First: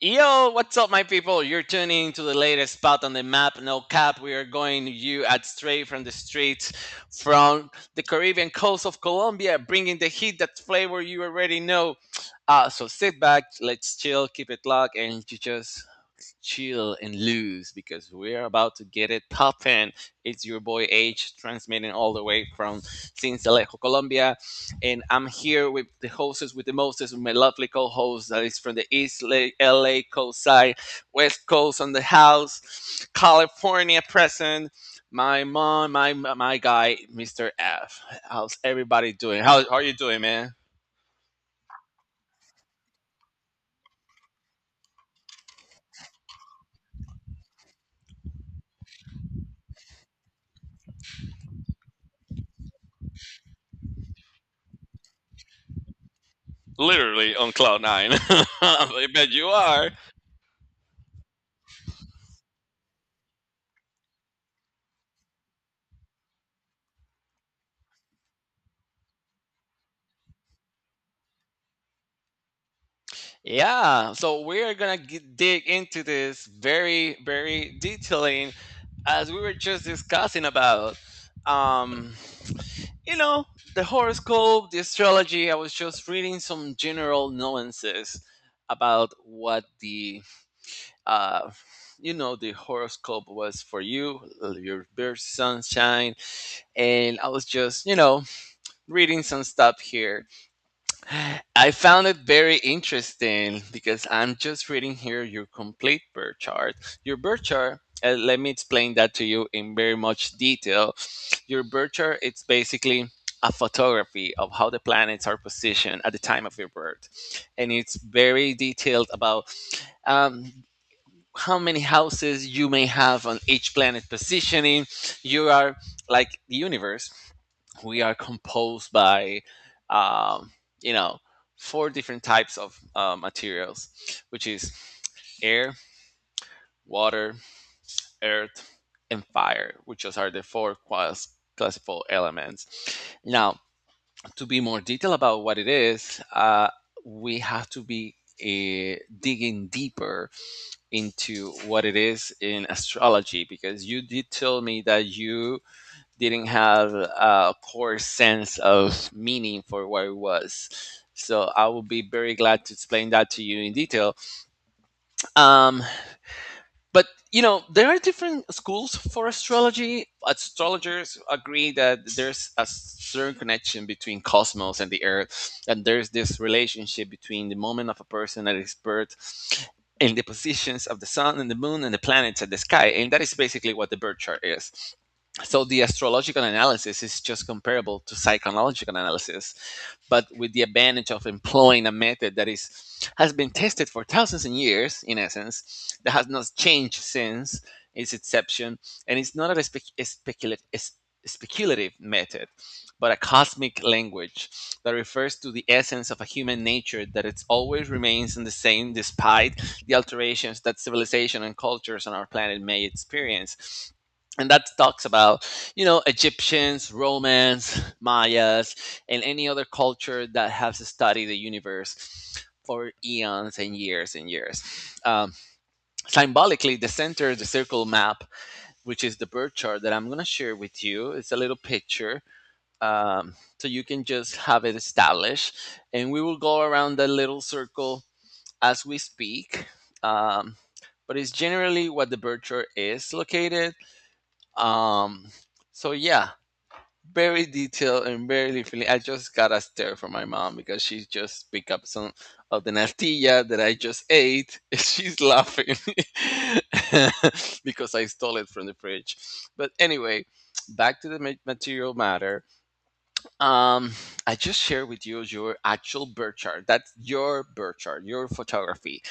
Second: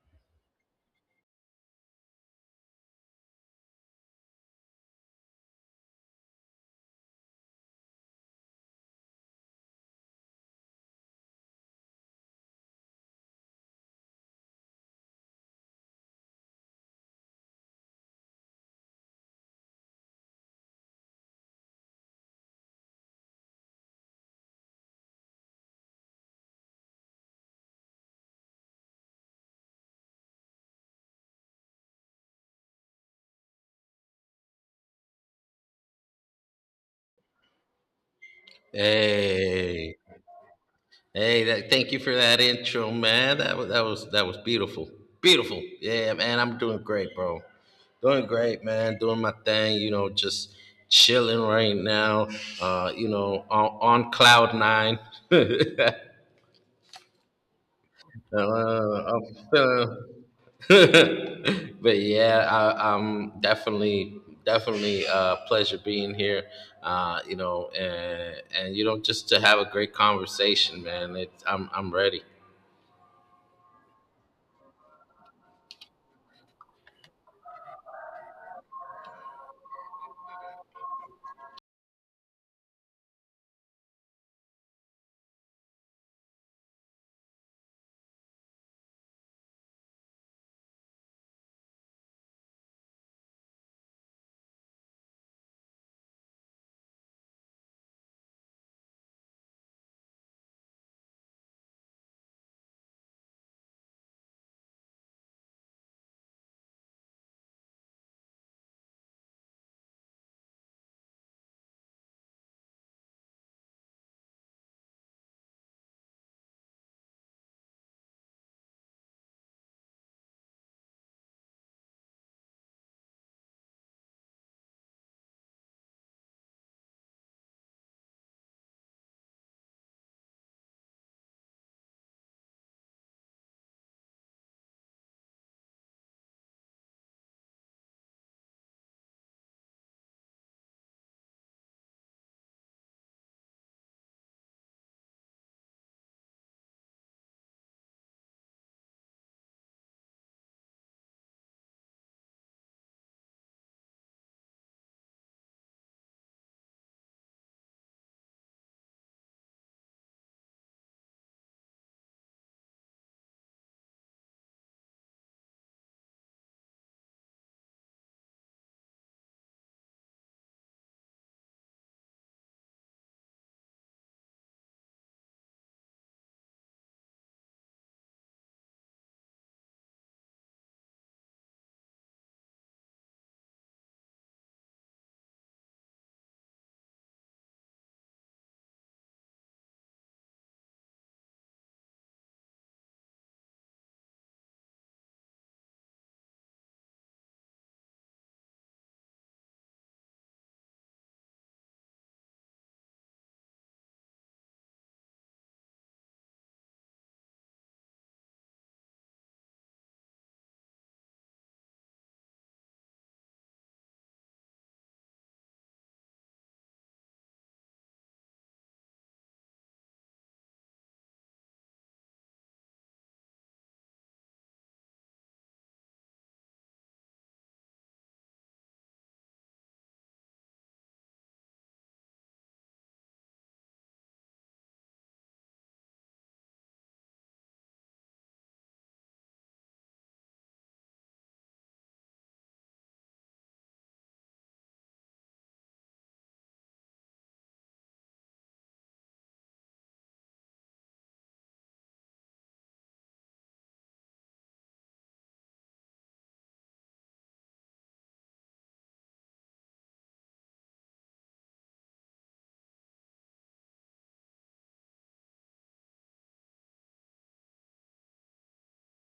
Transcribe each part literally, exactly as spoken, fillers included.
Yo, what's up, my people? You're tuning to the latest spot on the map. No cap, we are going to you at straight from the streets from the Caribbean coast of Colombia, bringing the heat, that flavor you already know. Uh, so sit back, let's chill, keep it locked, and you just chill and lose because we're about to get it poppin'. It's your boy H transmitting all the way from Sincelejo, Colombia. And I'm here with the hostess, with the mostest, with my lovely co host that is from the East La- L A coast side, West Coast on the house, California present, my mom, my my guy, mister F. How's everybody doing? How, how are you Hey, doing, man? hey! That, thank you for that intro, man. That was that was that was beautiful, beautiful. Yeah, man, I'm doing great, bro. Doing great, man. Doing my thing. You know, just chilling right now. Uh, you know, on, on cloud nine. Literally on cloud nine. uh, I I'm bet you are. feeling but yeah, I, I'm definitely definitely a pleasure being here. Uh, you know, and and you know, just to have a great conversation, man. It, I'm I'm ready. Yeah, so we're gonna g dig into this very, very detailing as we were just discussing about. Um, you know, the horoscope, the astrology, I was just reading some general nuances about what the, uh, you know, the horoscope was for you, your birth sunshine. And I was just, you know, reading some stuff here. I found it very interesting because I'm just reading here your complete birth chart. Your birth chart, uh, let me explain that to you in very much detail. Your birth chart, it's basically a photography of how the planets are positioned at the time of your birth. And it's very detailed about um, how many houses you may have on each planet positioning. You are like the universe, we are composed by um, you know four different types of uh, materials, which is air, water, earth, and fire, which just are the four class classical elements. Now, to be more detailed about what it is, uh, we have to be uh, digging deeper into what it is in astrology, because you did tell me that you didn't have a core sense of meaning for what it was. So I will be very glad to explain that to you in detail. Um, but you know there are different schools for astrology. Astrologers agree that there's a certain connection between cosmos and the earth, and there's this relationship between the moment of a person that is birth and the positions of the sun and the moon and the planets and the sky, and that is basically what the birth chart is. So the astrological analysis is just comparable to psychological analysis, but with the advantage of employing a method that is has been tested for thousands of years, in essence, that has not changed since its inception, and it's not a, spec- a speculative a sp- a speculative method, but a cosmic language that refers to the essence of a human nature that it always remains in the same despite the alterations that civilization and cultures on our planet may experience. And that talks about, you know, Egyptians, Romans, Mayas, and any other culture that has studied the universe for eons and years and years. Um, symbolically, the center, the circle map, which is the birth chart that I'm going to share with you, it's a little picture. Um, so you can just have it established. And we will go around that little circle as we speak. Um, but it's generally what the birth chart is located. Um, so, yeah, very detailed and very literally. I just got a stare from my mom because she just picked up some of the natilla that I just ate. She's laughing because I stole it from the fridge. But anyway, back to the ma- material matter. Um, I just shared with you your actual birth chart. That's your birth chart, your photography.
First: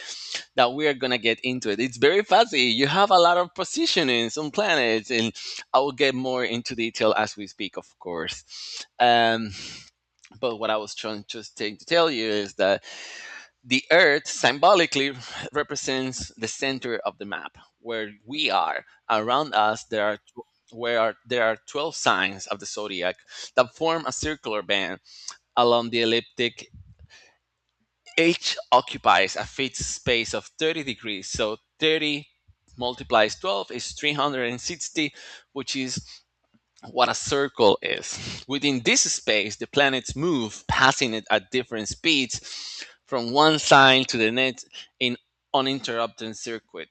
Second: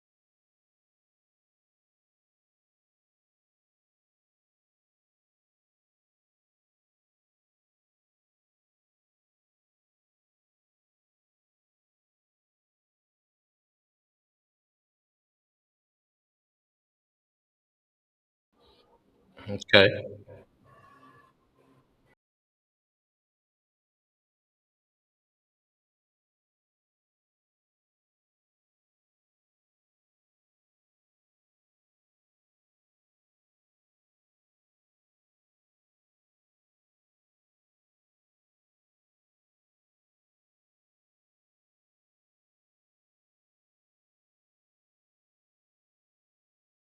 Now we are gonna get into it. It's very fuzzy. You have a lot of positionings on planets, and I will get more into detail as we speak, of course. Um, but what I was trying just trying to tell you is that the Earth symbolically represents the center of the map, where we are. Around us, Okay, there are tw- where are, there are twelve signs of the zodiac that form a circular band along the elliptic, each occupies a fixed space of 30 degrees. So thirty multiplies twelve is three hundred sixty, which is what a circle is. Within this space, the planets move, passing it at different speeds from one sign to the next in uninterrupted circuit.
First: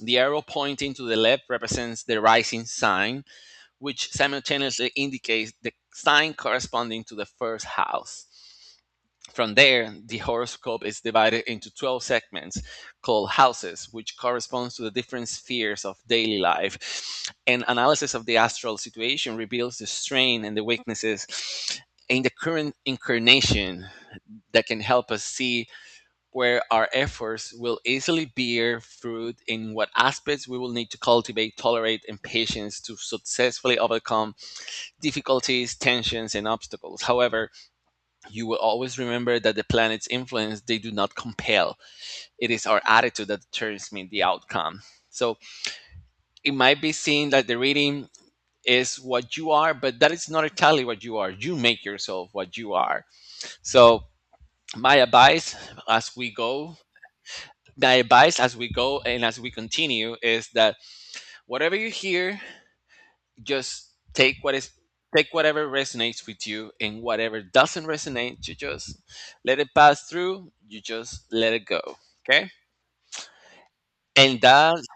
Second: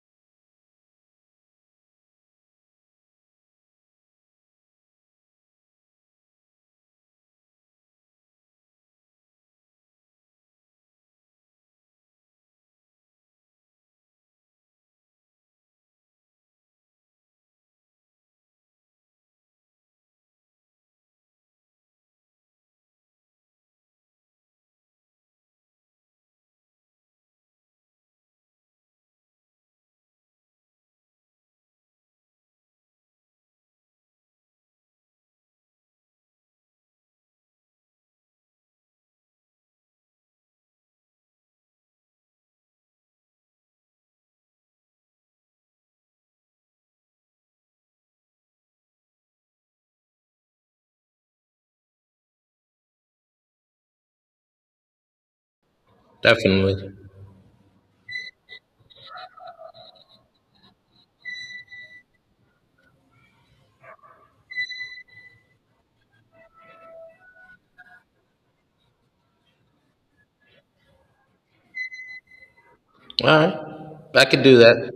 The arrow pointing to the left represents the rising sign, which simultaneously indicates the sign corresponding to the first house. From there, the horoscope is divided into twelve segments called houses, which corresponds to the different spheres of daily life. An analysis of the astral situation reveals the strain and the weaknesses in the current incarnation that can help us see where our efforts will easily bear fruit in what aspects we will need to cultivate, tolerate, and patience to successfully overcome difficulties, tensions, and obstacles. However, you will always remember that the planets influence, they do not compel. It is our attitude that determines the outcome. So it might be seen that the reading is what you are, but that is not entirely what you are. You make yourself what you are. So, my advice as we go definitely. my advice as we go and as we continue is that whatever you hear, just take what is take whatever resonates with you, and whatever doesn't resonate you just let it pass through, you just let it go, okay? All right, I and can do that that.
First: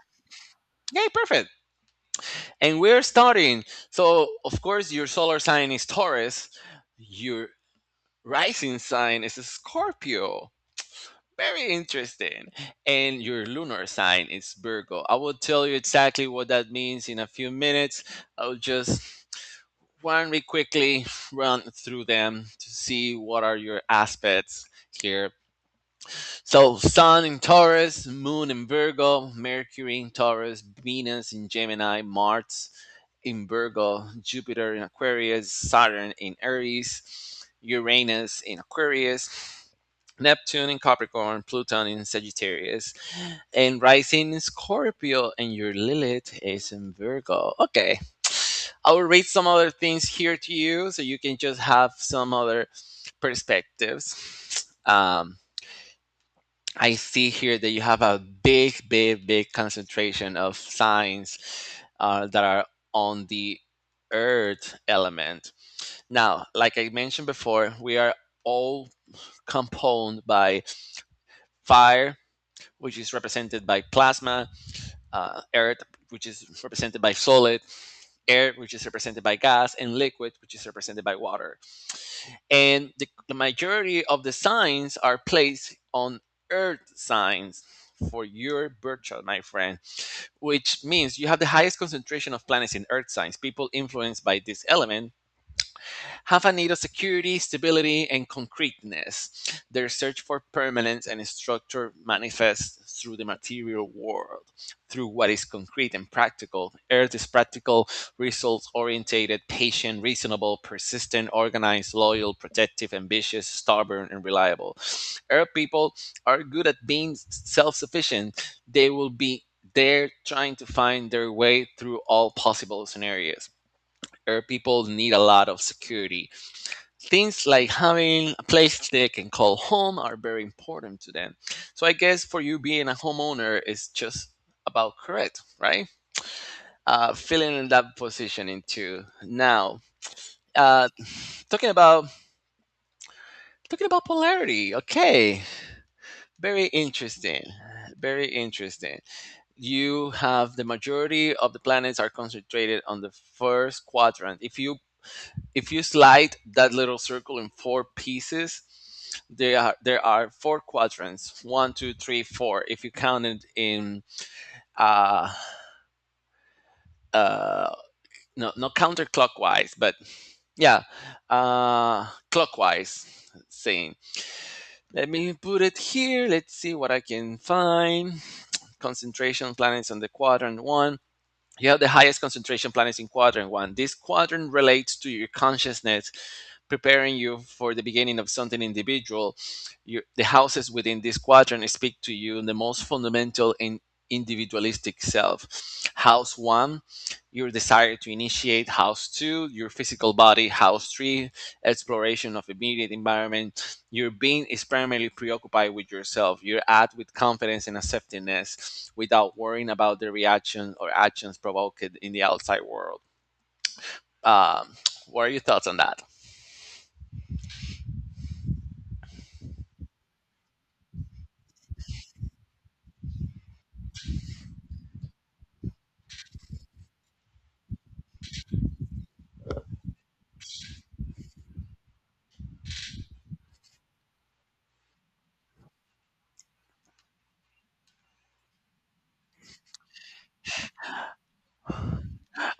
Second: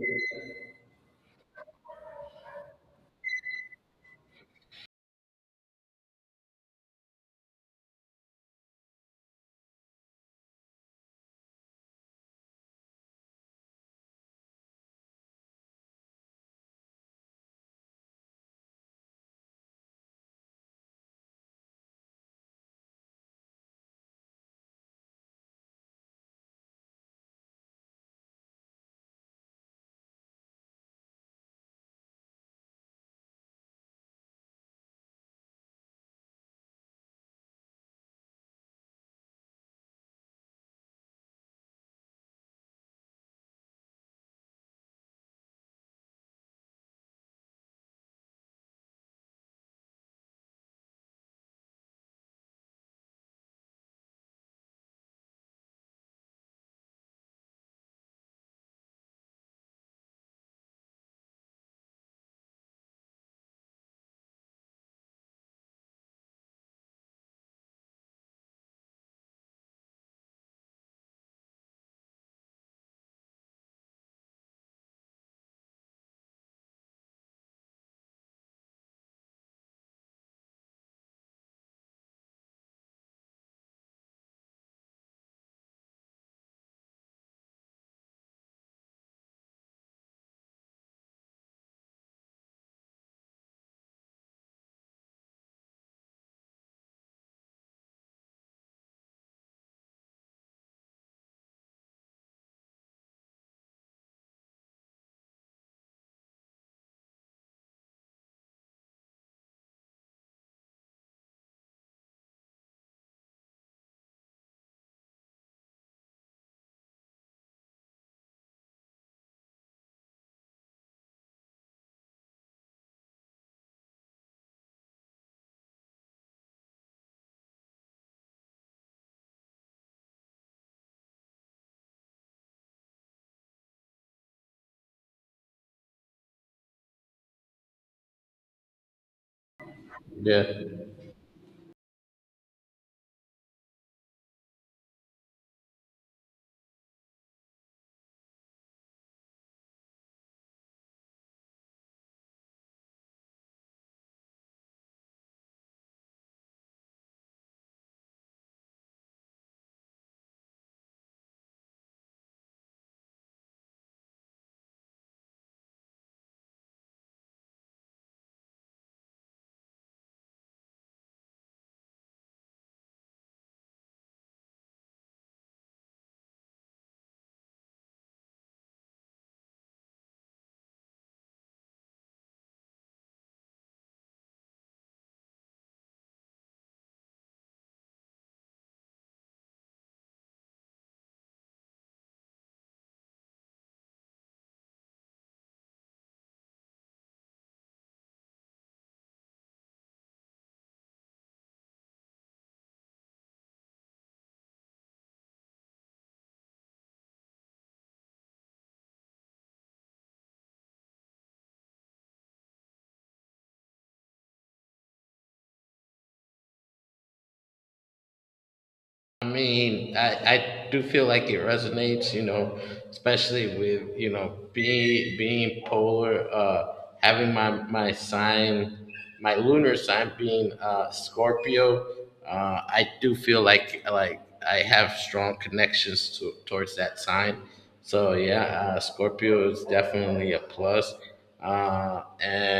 Yeah, perfect. And we're starting. So of course your solar sign is Taurus, your rising sign is Scorpio, very interesting, and your lunar sign is Virgo. I will tell you exactly what that means in a few minutes. I'll just Why don't we quickly run through them to see what are your aspects here. So Sun in Taurus, Moon in Virgo, Mercury in Taurus, Venus in Gemini, Mars in Virgo, Jupiter in Aquarius, Saturn in Aries, Uranus in Aquarius, Neptune in Capricorn, Pluto in Sagittarius, and rising in Scorpio, and your Lilith is in Virgo. Okay. I will read some other things here to you so you can just have some other perspectives. Um, I see here that you have a big, big, big concentration of signs uh, that are on the earth element. Now, like I mentioned before, we are all composed by fire, which is represented by plasma, uh, earth, which is represented by solid, air, which is represented by gas, and liquid, which is represented by water, and the, the majority of the signs are placed on earth signs for your birth chart, my friend, which means you have the highest concentration of planets in earth signs. People influenced by this element have a need of security, stability, and concreteness. Their search for permanence and structure manifests through the material world, through what is concrete and practical. Earth is practical, results oriented patient, reasonable, persistent, organized, loyal, protective, ambitious, stubborn, and reliable. Earth people are good at being self sufficient. They will be there trying to find their way through all possible scenarios. Earth people need a lot of security, things like having a place they can call home are very important to them. So I guess for you, being a homeowner is just about correct, right? Uh, feeling in that position into now. Yeah. Uh, Talking about talking about polarity. Okay, very interesting. Very interesting. You have the majority of the planets are concentrated on the first quadrant. If you If you slide that little circle in four pieces, there are there are four quadrants, one two three four, if you count it in, uh uh no, not counterclockwise but, yeah, uh clockwise. Saying Let me put it here, let's see what I can find. Concentration planets on the quadrant one. You have the highest concentration planets in quadrant one. This quadrant relates to your consciousness, preparing you for the beginning of something individual. Your, the houses within this quadrant speak to you in the most fundamental and individualistic self. House one, your desire to initiate. House two, your physical body. House three, exploration of immediate environment. Your being is primarily preoccupied with yourself. You're at with confidence and acceptance without worrying about the reaction or actions provoked in the outside world. Um, what are your thoughts on that? I mean, I, I do feel like it resonates, you know, especially with, you know, being being polar, uh, having my my sign, my lunar sign being uh, Scorpio. Uh, I do feel like like I have strong connections to towards that sign. So yeah, uh, Scorpio is definitely a plus. Uh,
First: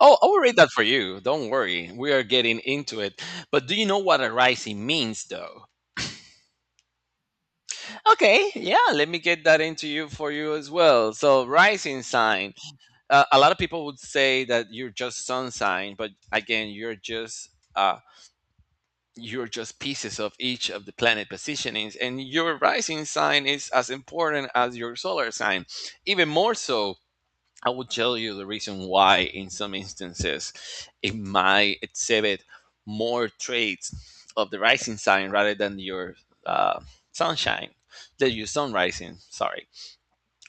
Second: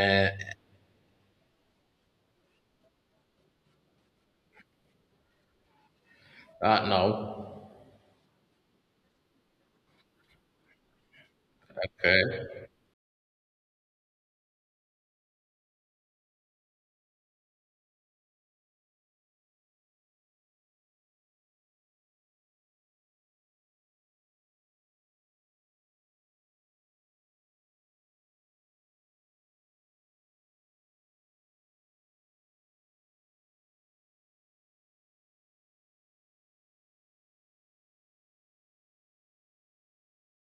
Oh, I will read that for you. Don't worry. We are getting into it. But do you know what arising means, though? uh, no, Okay, yeah, let me get that into you for you as well. So, rising okay. sign. Uh, a lot of people would say that you're just sun sign, but again, you're just uh, you're just pieces of each of the planet positionings, and your rising sign is as important as your solar sign, even more so. I will tell you the reason why. In some instances it might exhibit more traits of the rising sign rather than your uh, sunshine, than your sun rising, sorry,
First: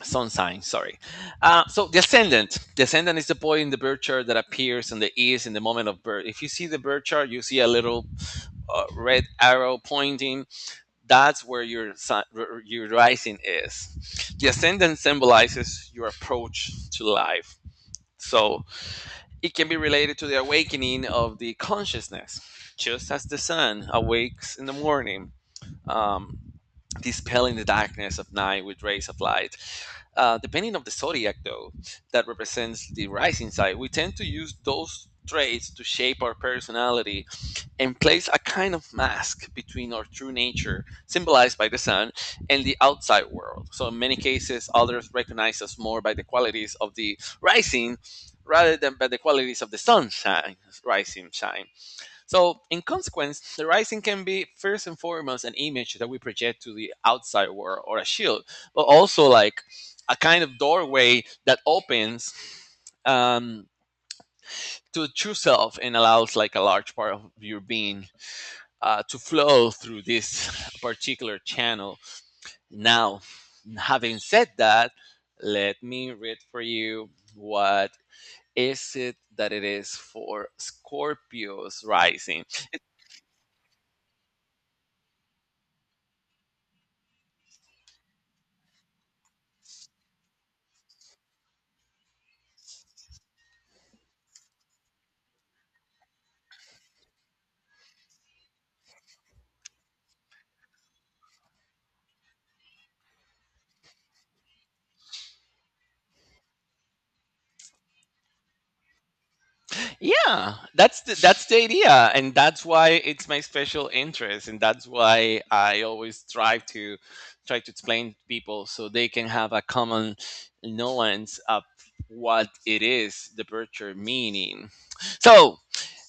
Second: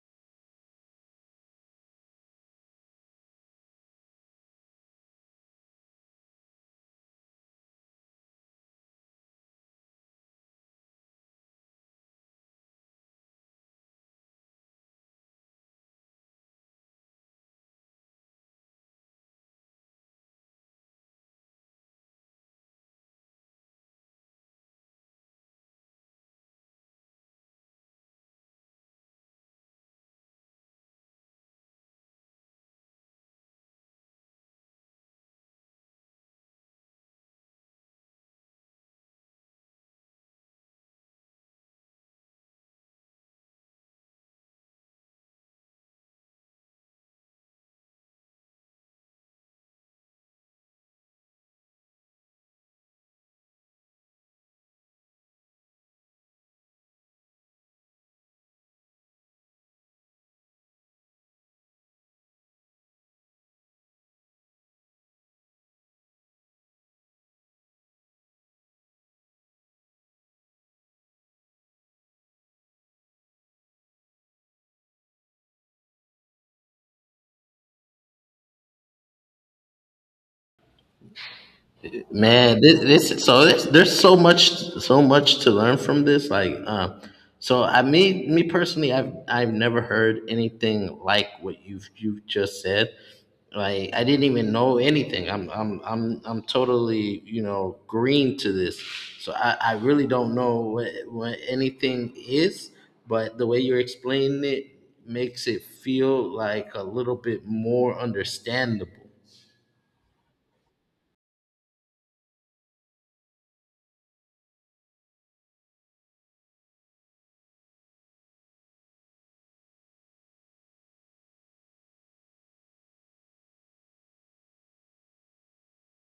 sun sign, sorry. Uh, so the ascendant, the ascendant is the point in the birth chart that appears on the east in the moment of birth. If you see the birth chart, you see a little uh, red arrow pointing, that's where your sun, your rising is. The ascendant symbolizes your approach to life. So it can be related to the awakening of the consciousness, just as the sun awakes in the morning, um, dispelling the darkness of night with rays of light. Uh, depending on the zodiac, though, that represents the rising side, we tend to use those traits to shape our personality and place a kind of mask between our true nature, symbolized by the sun, and the outside world. So, in many cases, others recognize us more by the qualities of the rising rather than by the qualities of the sunshine, rising shine. So, in consequence, the rising can be first and foremost an image that we project to the outside world or a shield, but also like a kind of doorway that opens um, to true self and allows like a large part of your being uh, to flow through this particular channel. Now, having said that, let me read for you what is it that it is for Scorpios rising. Man, this, this so this, there's so much so much to learn from this. Like, um, so I me me personally, I've I've never heard anything like what you've you've just said. Like, I didn't even know anything. I'm I'm I'm I'm totally you know green to this. So I I really don't know what what anything is, but the way you're explaining it makes it feel like a little bit more understandable. Yeah, that's the, that's the idea, and that's why it's my special interest and that's why I always try to try to explain to people so they can have a common nuance of what it is the virtue meaning. So,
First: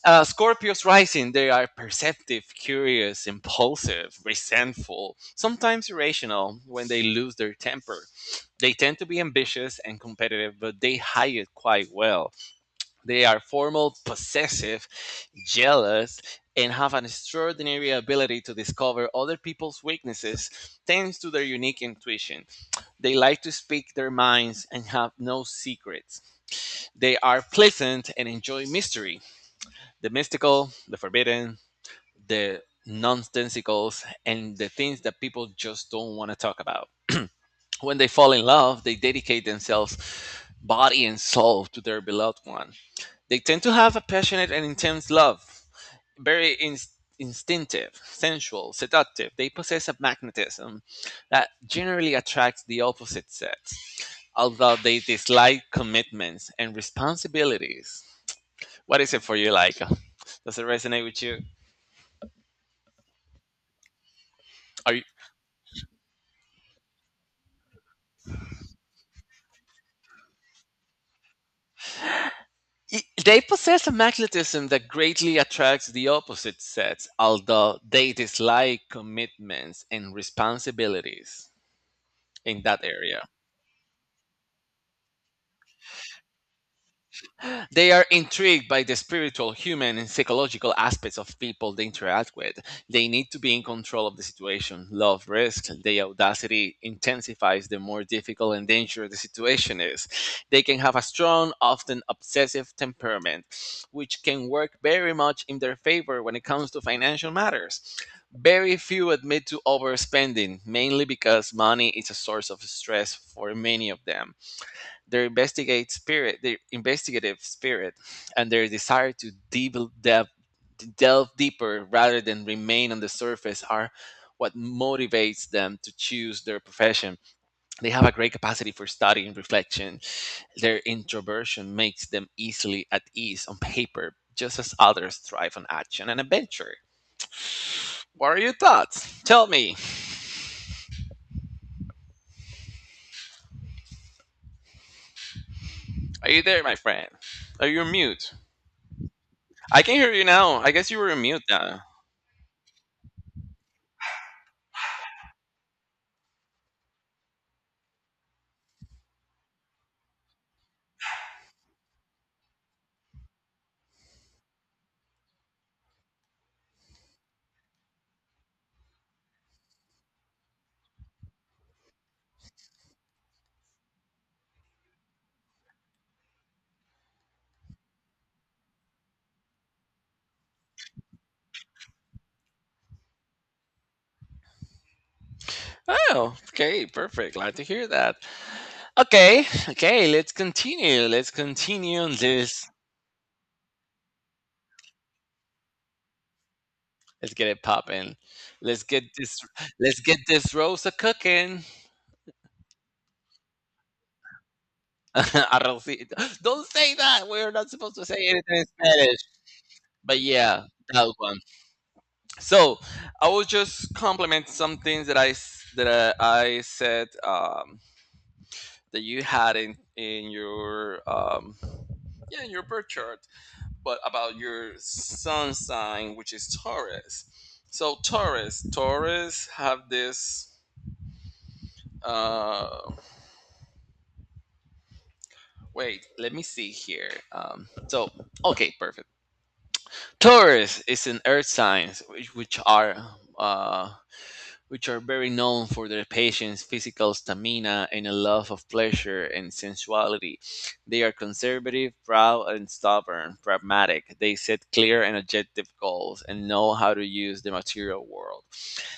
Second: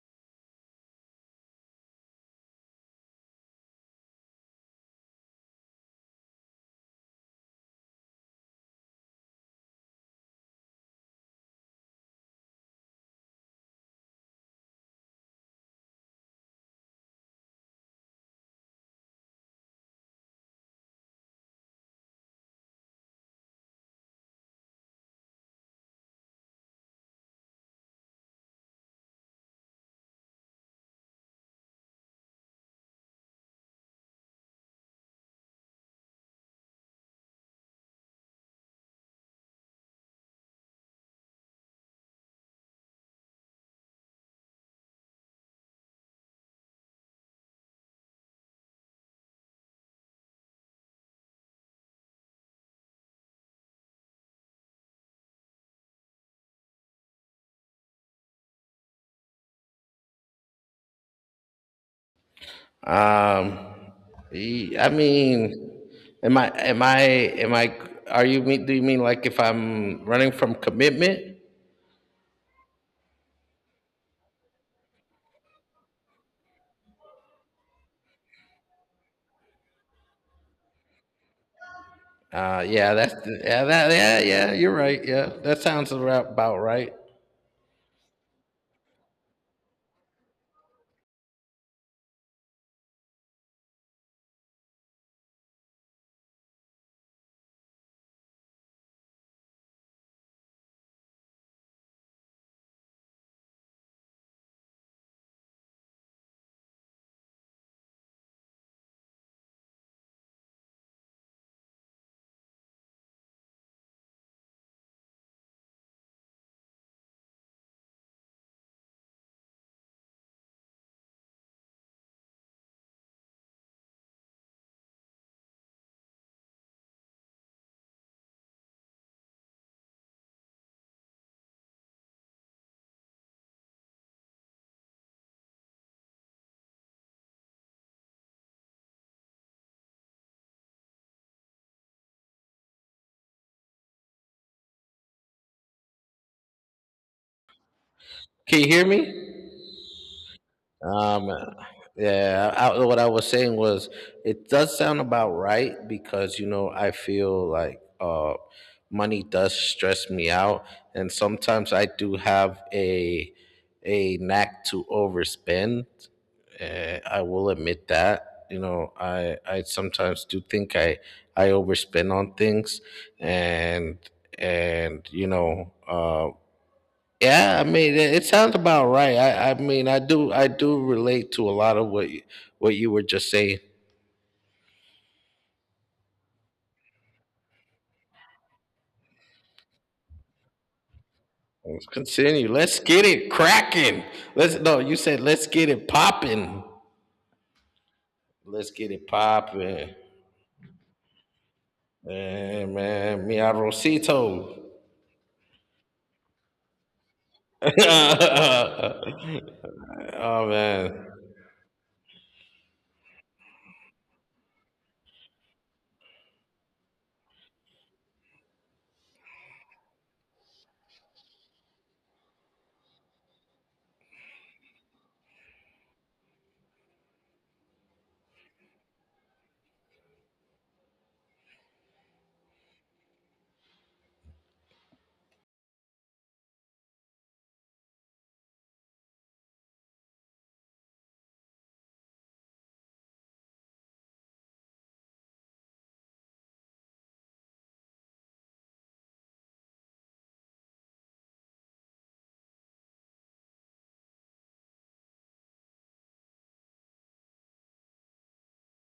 Uh, Scorpios rising, they are perceptive, curious, impulsive, resentful, sometimes irrational when they lose their temper. They tend to be ambitious and competitive, but they hide it quite well. They are formal, possessive, jealous, and have an extraordinary ability to discover other people's weaknesses thanks to their unique intuition. They like to speak their minds and have no secrets. They are pleasant and enjoy mystery, the mystical, the forbidden, the nonsensicals, and the things that people just don't want to talk about. When they fall in love, they dedicate themselves body and soul to their beloved one. They tend to have a passionate and intense love, very inst instinctive, sensual, seductive. They possess a magnetism that generally attracts the opposite sex, although they dislike commitments and responsibilities. What is it for you, Laika? Does it resonate with you? Um, y- I Are mean, am I, am I, am I, are you mean, do you mean like if I'm running from commitment? Y- They possess a magnetism that greatly attracts the opposite sex, although they dislike commitments and responsibilities in Uh, that yeah, that's, area. yeah, that, yeah, yeah, you're right. Yeah, that sounds about right. They are intrigued by the spiritual, human, and psychological aspects of people they interact with. They need to be in control of the situation, love risks. Their audacity intensifies the more difficult and dangerous the situation is. They can have a strong, often obsessive temperament, which can work very much in their favor when it comes to financial matters. Very few admit to overspending, mainly because money is a source of stress for many of them. Their investigate spirit, their investigative spirit, and their desire to deep delve, to delve deeper rather than remain on the surface are what motivates them to choose their profession. They have a great capacity for study and reflection. Their introversion makes them easily at ease on paper, just as others thrive on action and adventure. What are your thoughts? Tell me. Are you there, my friend? Are you on mute? Can you hear me? I can hear you now. I guess you were on Um, mute now. yeah, I, I- what I was saying was it does sound about right because you know I feel like uh, money does stress me out, and sometimes I do have a a knack to overspend. Uh, I will admit that. You know, I I sometimes do think I I overspend on things, and and you know, uh, yeah, I mean, it, it sounds about right. I, I mean, I do, I do relate to a lot of what you, what you were just saying. Oh, okay, perfect. Glad to hear that. Okay, okay, let's continue. Let's Let's continue on continue. this. Let's get it cracking. Let's no, you said let's get it popping. Let's get it popping. Let's Let's get get it this. popping. Let's get this roast a cooking. Man, man, mi arrocito. Arrocito. Don't say that. We're not supposed to say anything in Spanish. But oh yeah, man. that one. So I will just compliment some things that I s- that I, I said um, that you had in in your um, yeah in your birth chart, but about your sun sign, which is Taurus. So Taurus, Taurus have this. Uh, wait, let me see here. Um, so okay, perfect. Taurus is an earth sign, which, which are uh, which are very known for their patience, physical stamina, and a love of pleasure and sensuality. They are conservative, proud, and stubborn, pragmatic. They set clear and objective goals and know how to use the material world.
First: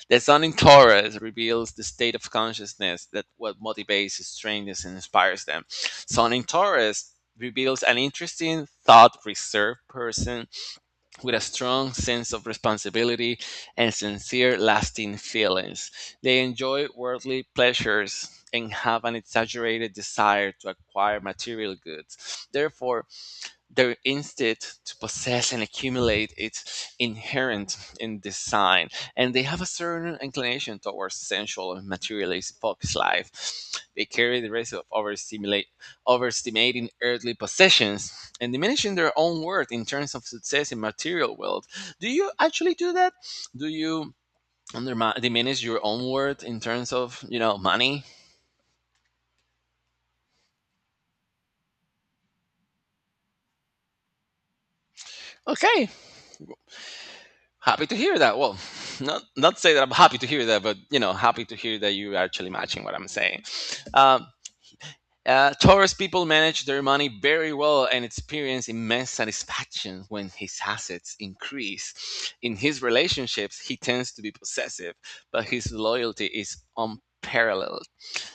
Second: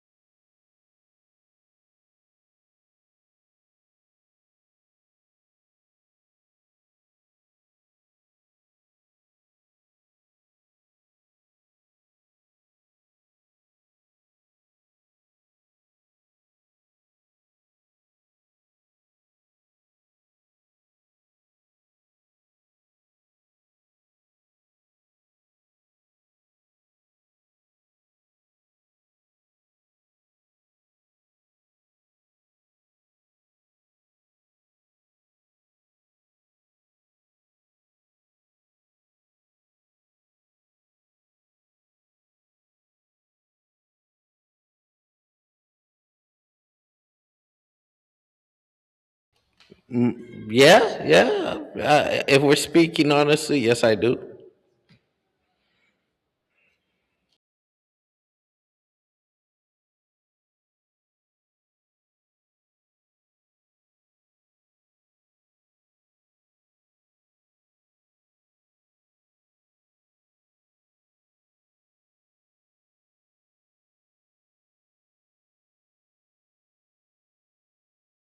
The sun in Taurus reveals the state of consciousness that what motivates, strengthens, and inspires them. Sun in Taurus reveals an interesting, thought reserved person with a strong sense of responsibility and sincere, lasting feelings. They enjoy worldly pleasures and have an exaggerated desire to acquire material goods. Therefore, their instinct to possess and accumulate is inherent in design, and they have a certain inclination towards sensual and materialist focused life. They carry the risk of overstimulate, overestimating earthly possessions and diminishing their own worth in terms of success in material world. Do you actually do that? Do you undermine, diminish your own worth in terms of you know money? Yeah, yeah. Uh, if we're speaking honestly, yes, I do. Okay, happy to hear that. Well, not not say that I'm happy to hear that, but you know, happy to hear that you are actually matching what I'm saying. Um, uh, Taurus people manage their money very well and experience immense satisfaction when his assets increase. In his relationships, he tends to be possessive, but his loyalty is unparalleled.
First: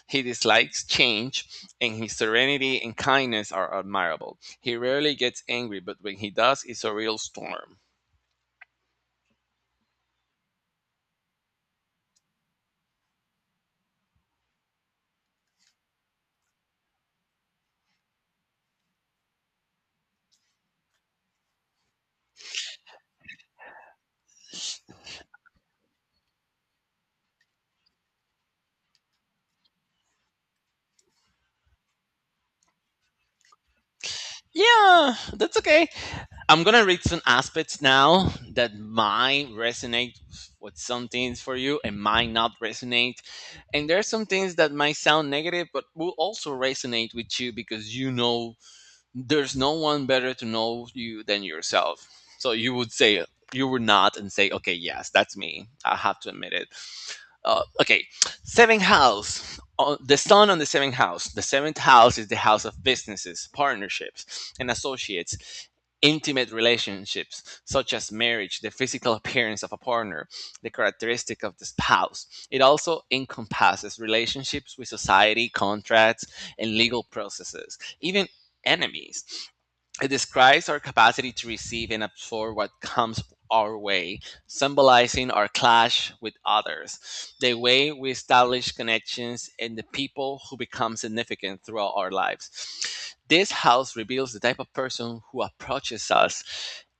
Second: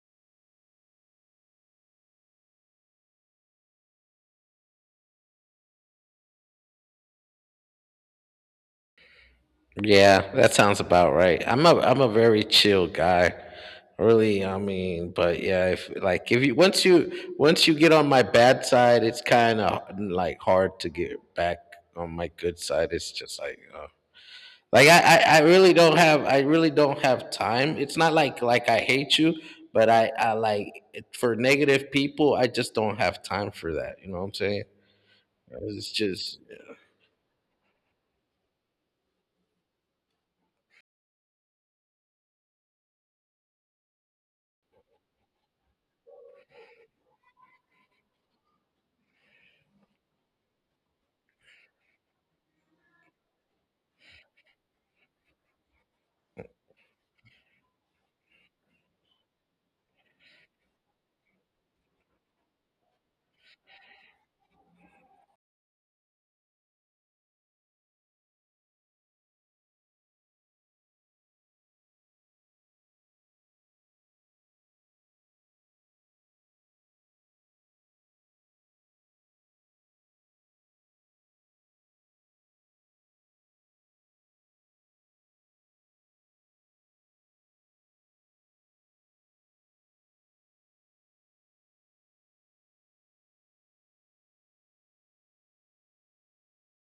He dislikes change, and his serenity and kindness are admirable. He rarely gets angry, but when he does, it's a real storm. Yeah, that sounds about right. I'm a I'm a very chill guy. Really, I mean, but yeah, if like if you once you once you get on my bad side, it's kind of like hard to get back on my good side. It's just like uh, like I, I I really don't have I really don't have time. It's not like like I hate you, but I I like for negative people, I just don't have time for that. You know what I'm saying? Yeah, that's okay. It's just I'm gonna read some aspects now that might resonate with some things for you and might not resonate. And there are some things that might sound negative but will also resonate with you because you know there's no one better to know you than yourself. So you would say you would not and say, okay, yes, that's me. I have to admit it. Uh, okay, seventh house, uh, the sun on the seventh house. The seventh house is the house of businesses, partnerships, and associates. Intimate relationships, such as marriage, the physical appearance of a partner, the characteristic of the spouse. It also encompasses relationships with society, contracts, and legal processes, even enemies. It describes our capacity to receive and absorb what comes our way, symbolizing our clash with others, the way we establish connections, and the people who become significant throughout our lives. This house reveals the type of person who approaches us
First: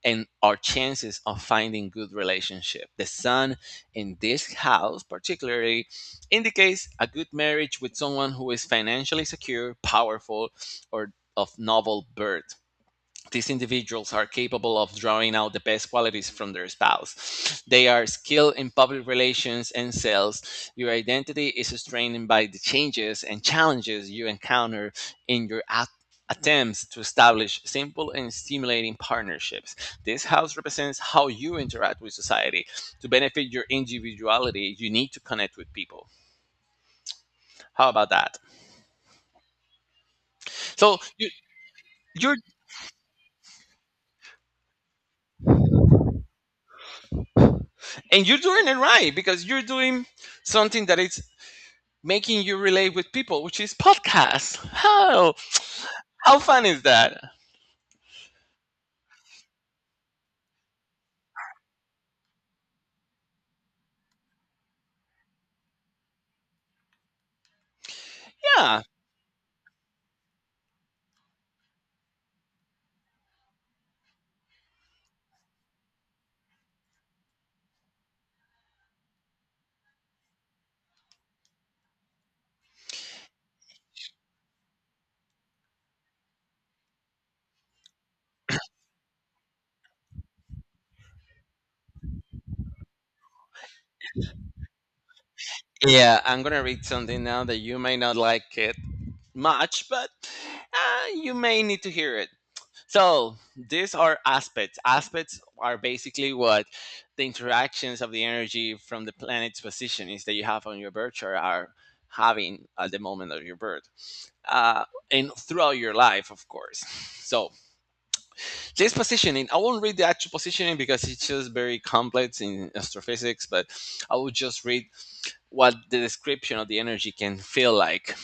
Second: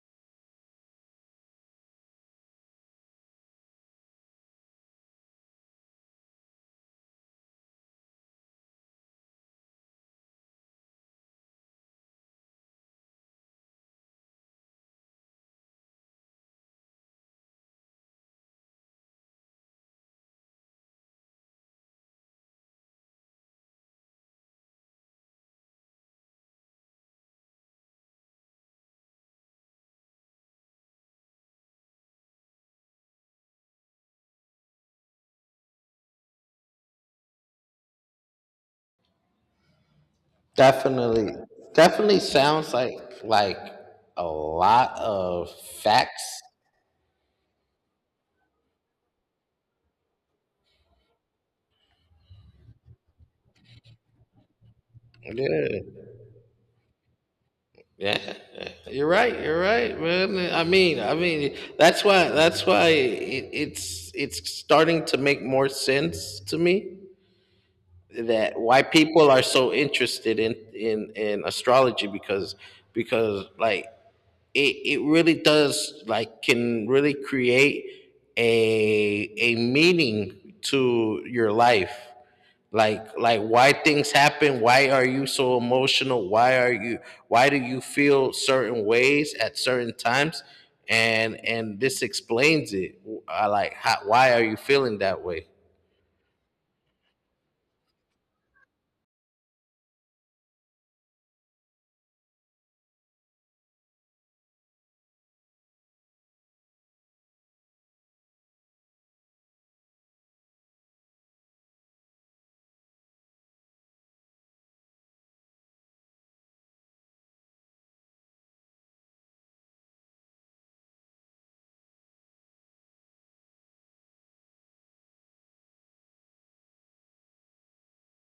and our chances of finding good relationship. The sun in this house particularly indicates a good marriage with someone who is financially secure, powerful, or of novel birth. These individuals are capable of drawing out the best qualities from their spouse. They are skilled in public relations and sales. Your identity is strained by the changes and challenges you encounter in your at- attempts to establish simple and stimulating partnerships. This house represents how you interact with society. To benefit your individuality, you need to connect with people. How about that? So you, definitely, definitely you're sounds like like a lot of facts. and you're doing it right because you're doing something that it's making you relate with people, which is podcasts. How Yeah, how fun is that? yeah. You're right. You're right, man. I mean, I mean, that's why that's why it, it's it's starting to make more sense to me that Yeah. why people are so interested in in in astrology because because like it, it really does like can really create a a meaning to your life like like why things happen, why are you so emotional, why are you, why do you feel certain ways at certain times, and and this explains it. I like how, why are you feeling that way. Yeah, I'm gonna read something now that you may not like it much, but uh, you may need to hear it. So these are aspects. Aspects are basically what the interactions of the energy from the planet's position is that you have on your birth chart are having at the moment of your birth, uh, and throughout your life, of course. So just positioning. I won't read the actual positioning because it's just very complex in astrophysics, but I will just read what the description of the energy can feel like.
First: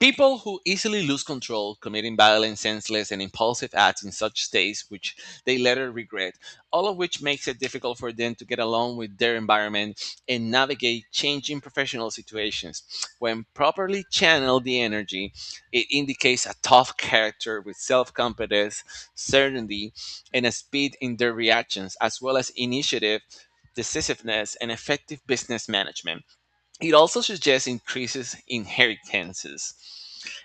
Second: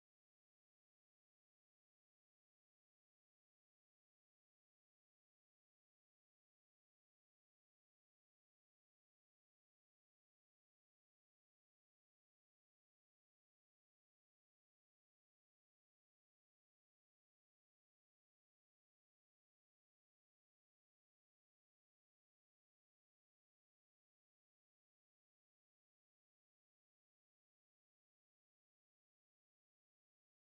People who easily lose control, committing violent, senseless, and impulsive acts in such states which they later regret, all of which makes it difficult for them to get along with their environment and navigate changing professional situations. When properly channeled the energy, it indicates a tough character with self confidence, certainty, and a speed in their reactions, as well as initiative, decisiveness, and effective business management. It also suggests increases in inheritances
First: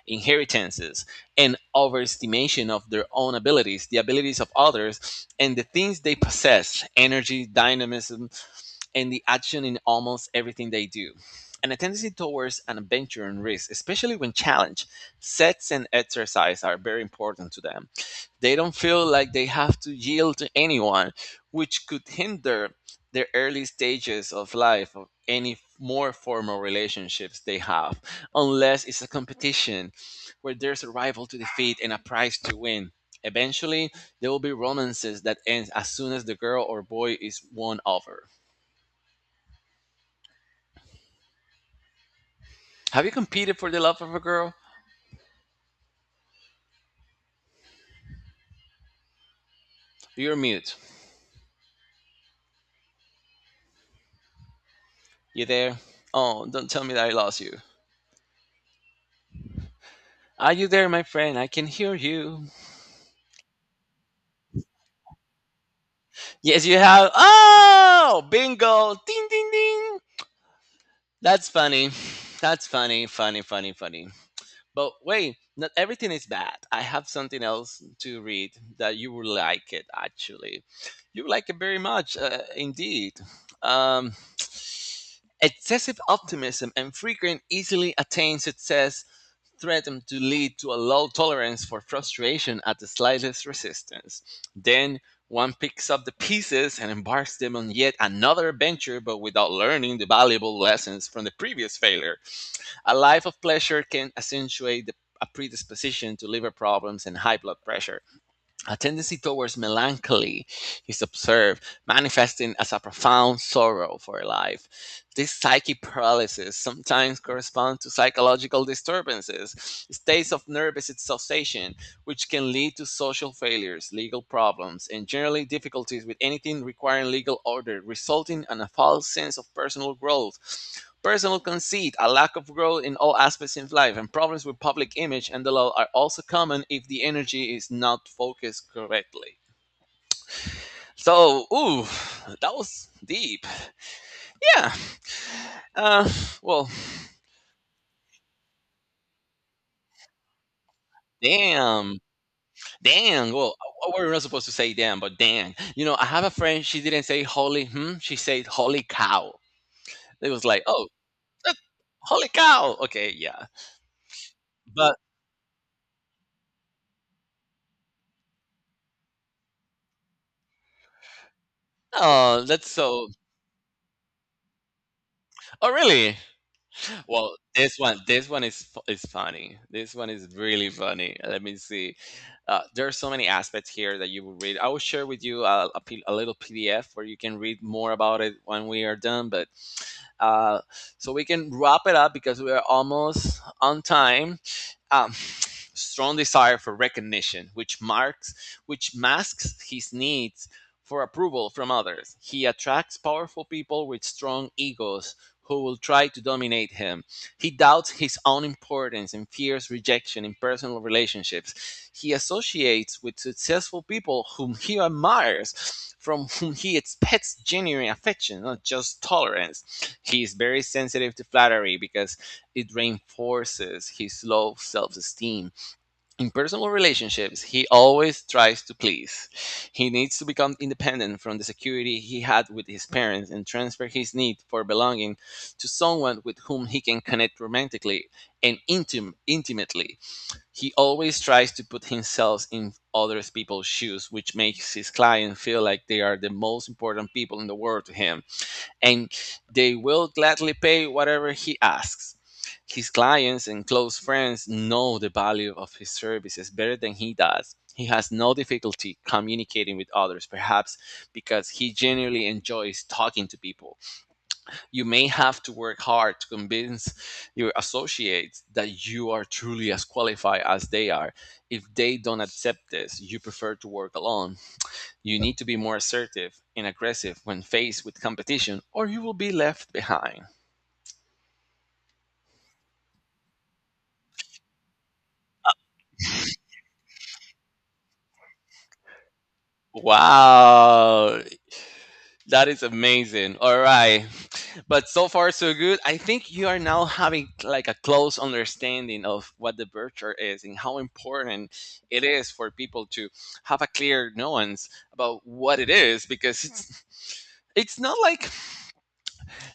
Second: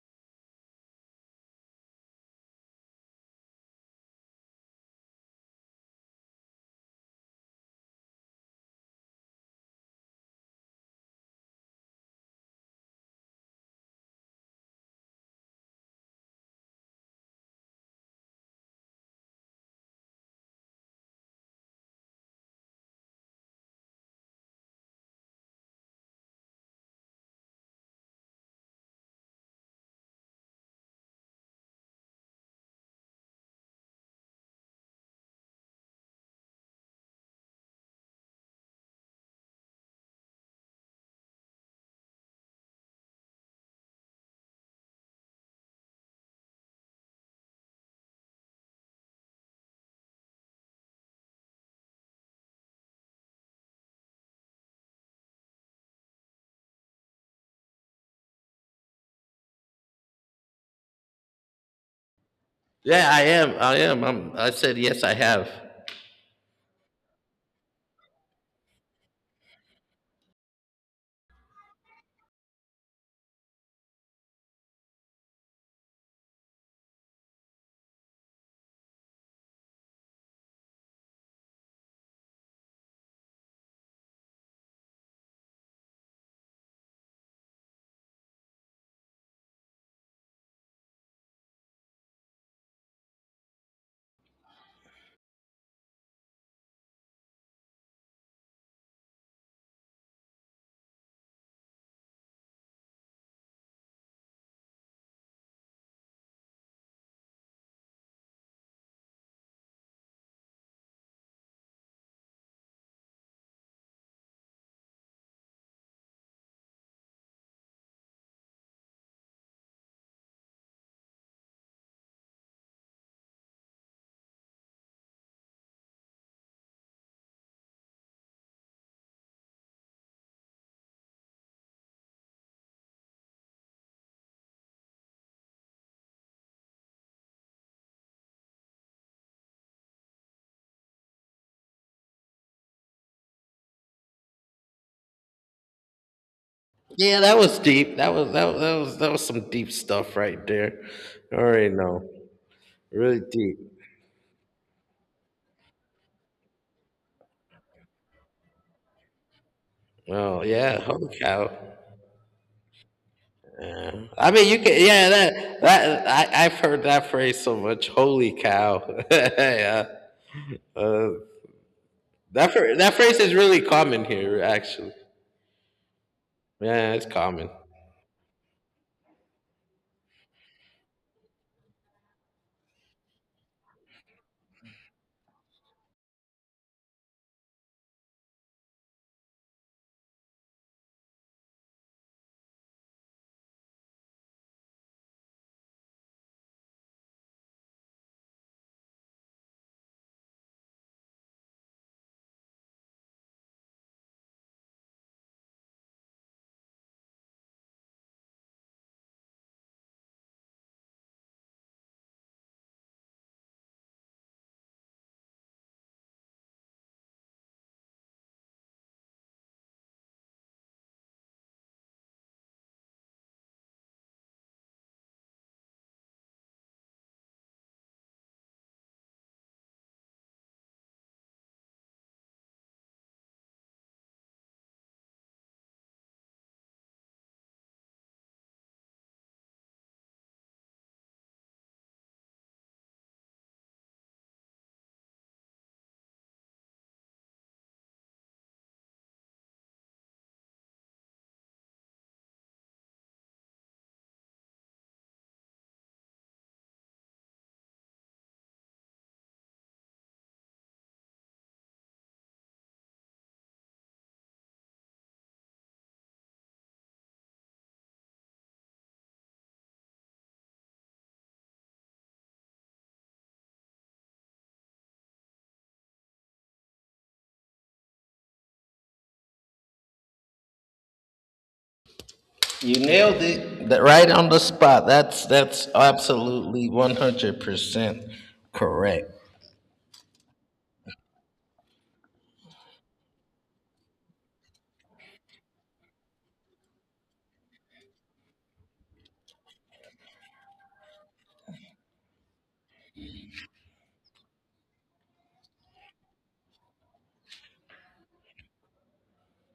inheritances, and overestimation of their own abilities, the abilities of others, and the things they possess energy, dynamism, and the action in almost everything they do. And a tendency towards an adventure and risk, especially when challenge, sets and exercise are very important to them. They don't feel like they have to yield to anyone, which could hinder their early stages of life of any more formal relationships they have, unless it's a competition where there's a rival to defeat and a prize to win. Eventually, there will be romances that end as soon as the girl or boy is won over. Have you competed for the love of a girl? You're mute. You there? Oh, don't tell me that I lost you. Are you there, my friend? I can hear you. Yeah i am i am I'm, i said yes I have. Yes, you have. Oh, bingo! Ding, ding, ding. That's funny. That's funny, funny, funny, funny. But wait, not everything is bad. I have something else to read that you will like it, actually. You will like it very much, uh, indeed. Um, Excessive optimism and frequent, easily attained success threaten to lead to a low tolerance for frustration at the slightest resistance. Then one picks up the pieces and embarks them on yet another adventure, but without learning the valuable lessons from the previous failure. A life of pleasure can accentuate the, a predisposition to liver problems and high blood pressure. A tendency towards melancholy is observed, manifesting as a profound sorrow for life. This psychic paralysis sometimes corresponds to psychological disturbances, states of nervous exhaustion, which can lead to social failures, legal problems, and generally difficulties with anything requiring legal order, resulting in a false sense of personal growth. Personal conceit, a lack of growth in all aspects of life, and problems with public image and the law are also common if the energy is not focused correctly. So, ooh, that was deep. Yeah. Uh, well, Yeah, that was deep. that was that was that was, that was some deep stuff right there. All right, damn, no. Really damn. Well, deep. uh, we're not supposed to say damn, but damn. You know, I have a friend. She didn't say holy. Hmm. She said holy cow. It Oh was like, yeah, oh, holy cow. uh, holy cow. Okay, yeah. Yeah. I mean, you can. But Yeah, that that I, I've heard that phrase so much. Holy cow. yeah. Uh, oh, that that's phr- that so. phrase is really common here, actually. Oh, really? Yeah, it's Well, common. this one, this one is fu- is funny. This one is really funny. Let me see. Uh, there are so many aspects here that you will read. I will share with you a, a, P, a little P D F where you can read more about it when we are done. But uh, so we can wrap it up because we are almost on time. Um, Strong desire for recognition, which marks, which masks his needs for approval from others. He attracts powerful people with strong egos who will try to dominate him. He doubts his own importance and fears rejection in personal relationships. He associates with successful people whom he admires, from whom he expects genuine affection, not just tolerance. He's very sensitive to flattery because it reinforces his low self esteem. In personal relationships, he always tries to please. He needs to become independent from the security he had with his parents and transfer his need for belonging to someone with whom he can connect romantically and intim- intimately. He always tries to put himself in other people's shoes, which makes his client feel like they are the most important people in the world to him and they will gladly pay whatever he asks. His clients and close friends know the value of his services better than he does. He has no difficulty communicating with others, perhaps because he genuinely enjoys talking to people. You may have to work hard to convince your associates that you are truly as qualified as they are. If they don't accept this, you prefer to work alone. You need to be more assertive and aggressive when faced with competition, or you will be left behind. You nailed it. That- right on the spot. That's that's absolutely one hundred percent correct. Wow, that is amazing. All right. But so far, so good. I think you are now having like a close understanding of what the virtue is and how important it is for people to have a clear nuance about what it is because it's it's not like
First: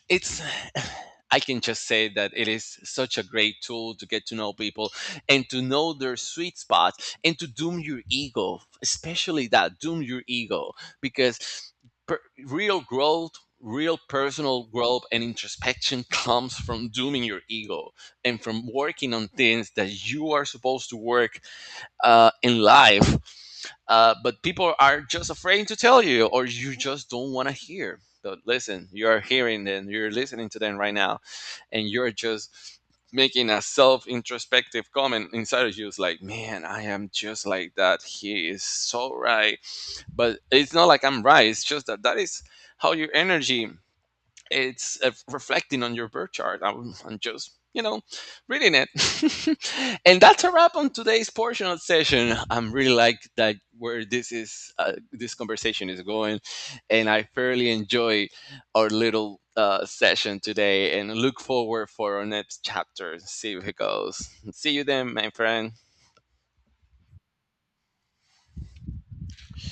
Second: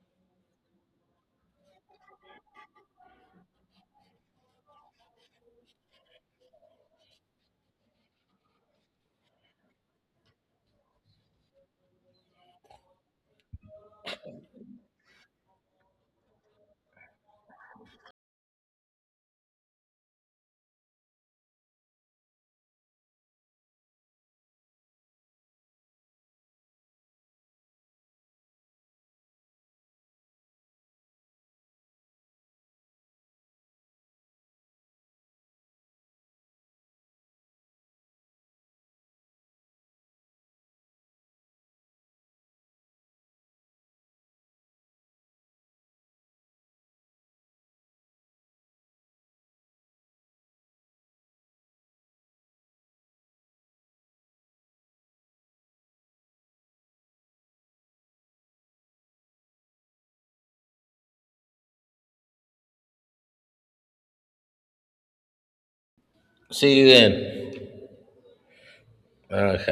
it's I can just say that it is such a great tool to get to know people and to know their sweet spot and to doom your ego, especially that, doom your ego because per- real growth, real personal growth and introspection comes from dooming your ego and from working on things that you are supposed to work uh, in life, uh, but people are just afraid to tell you, or you just don't want to hear. But listen, you are hearing them, you're listening to them right now, and you're just making a self introspective comment inside of you. It's like, man, I am just like that. He is so right. But it's not like I'm right, it's just that that is how your energy it's uh, reflecting on your birth chart. I'm, I'm just, you know, reading it. And that's a wrap on today's portion of session. I'm really like that where this is, uh, this conversation is going, and I fairly enjoy our little uh, session today and look forward for our next chapter. See if it goes. See you then, my friend. See you then. Okay.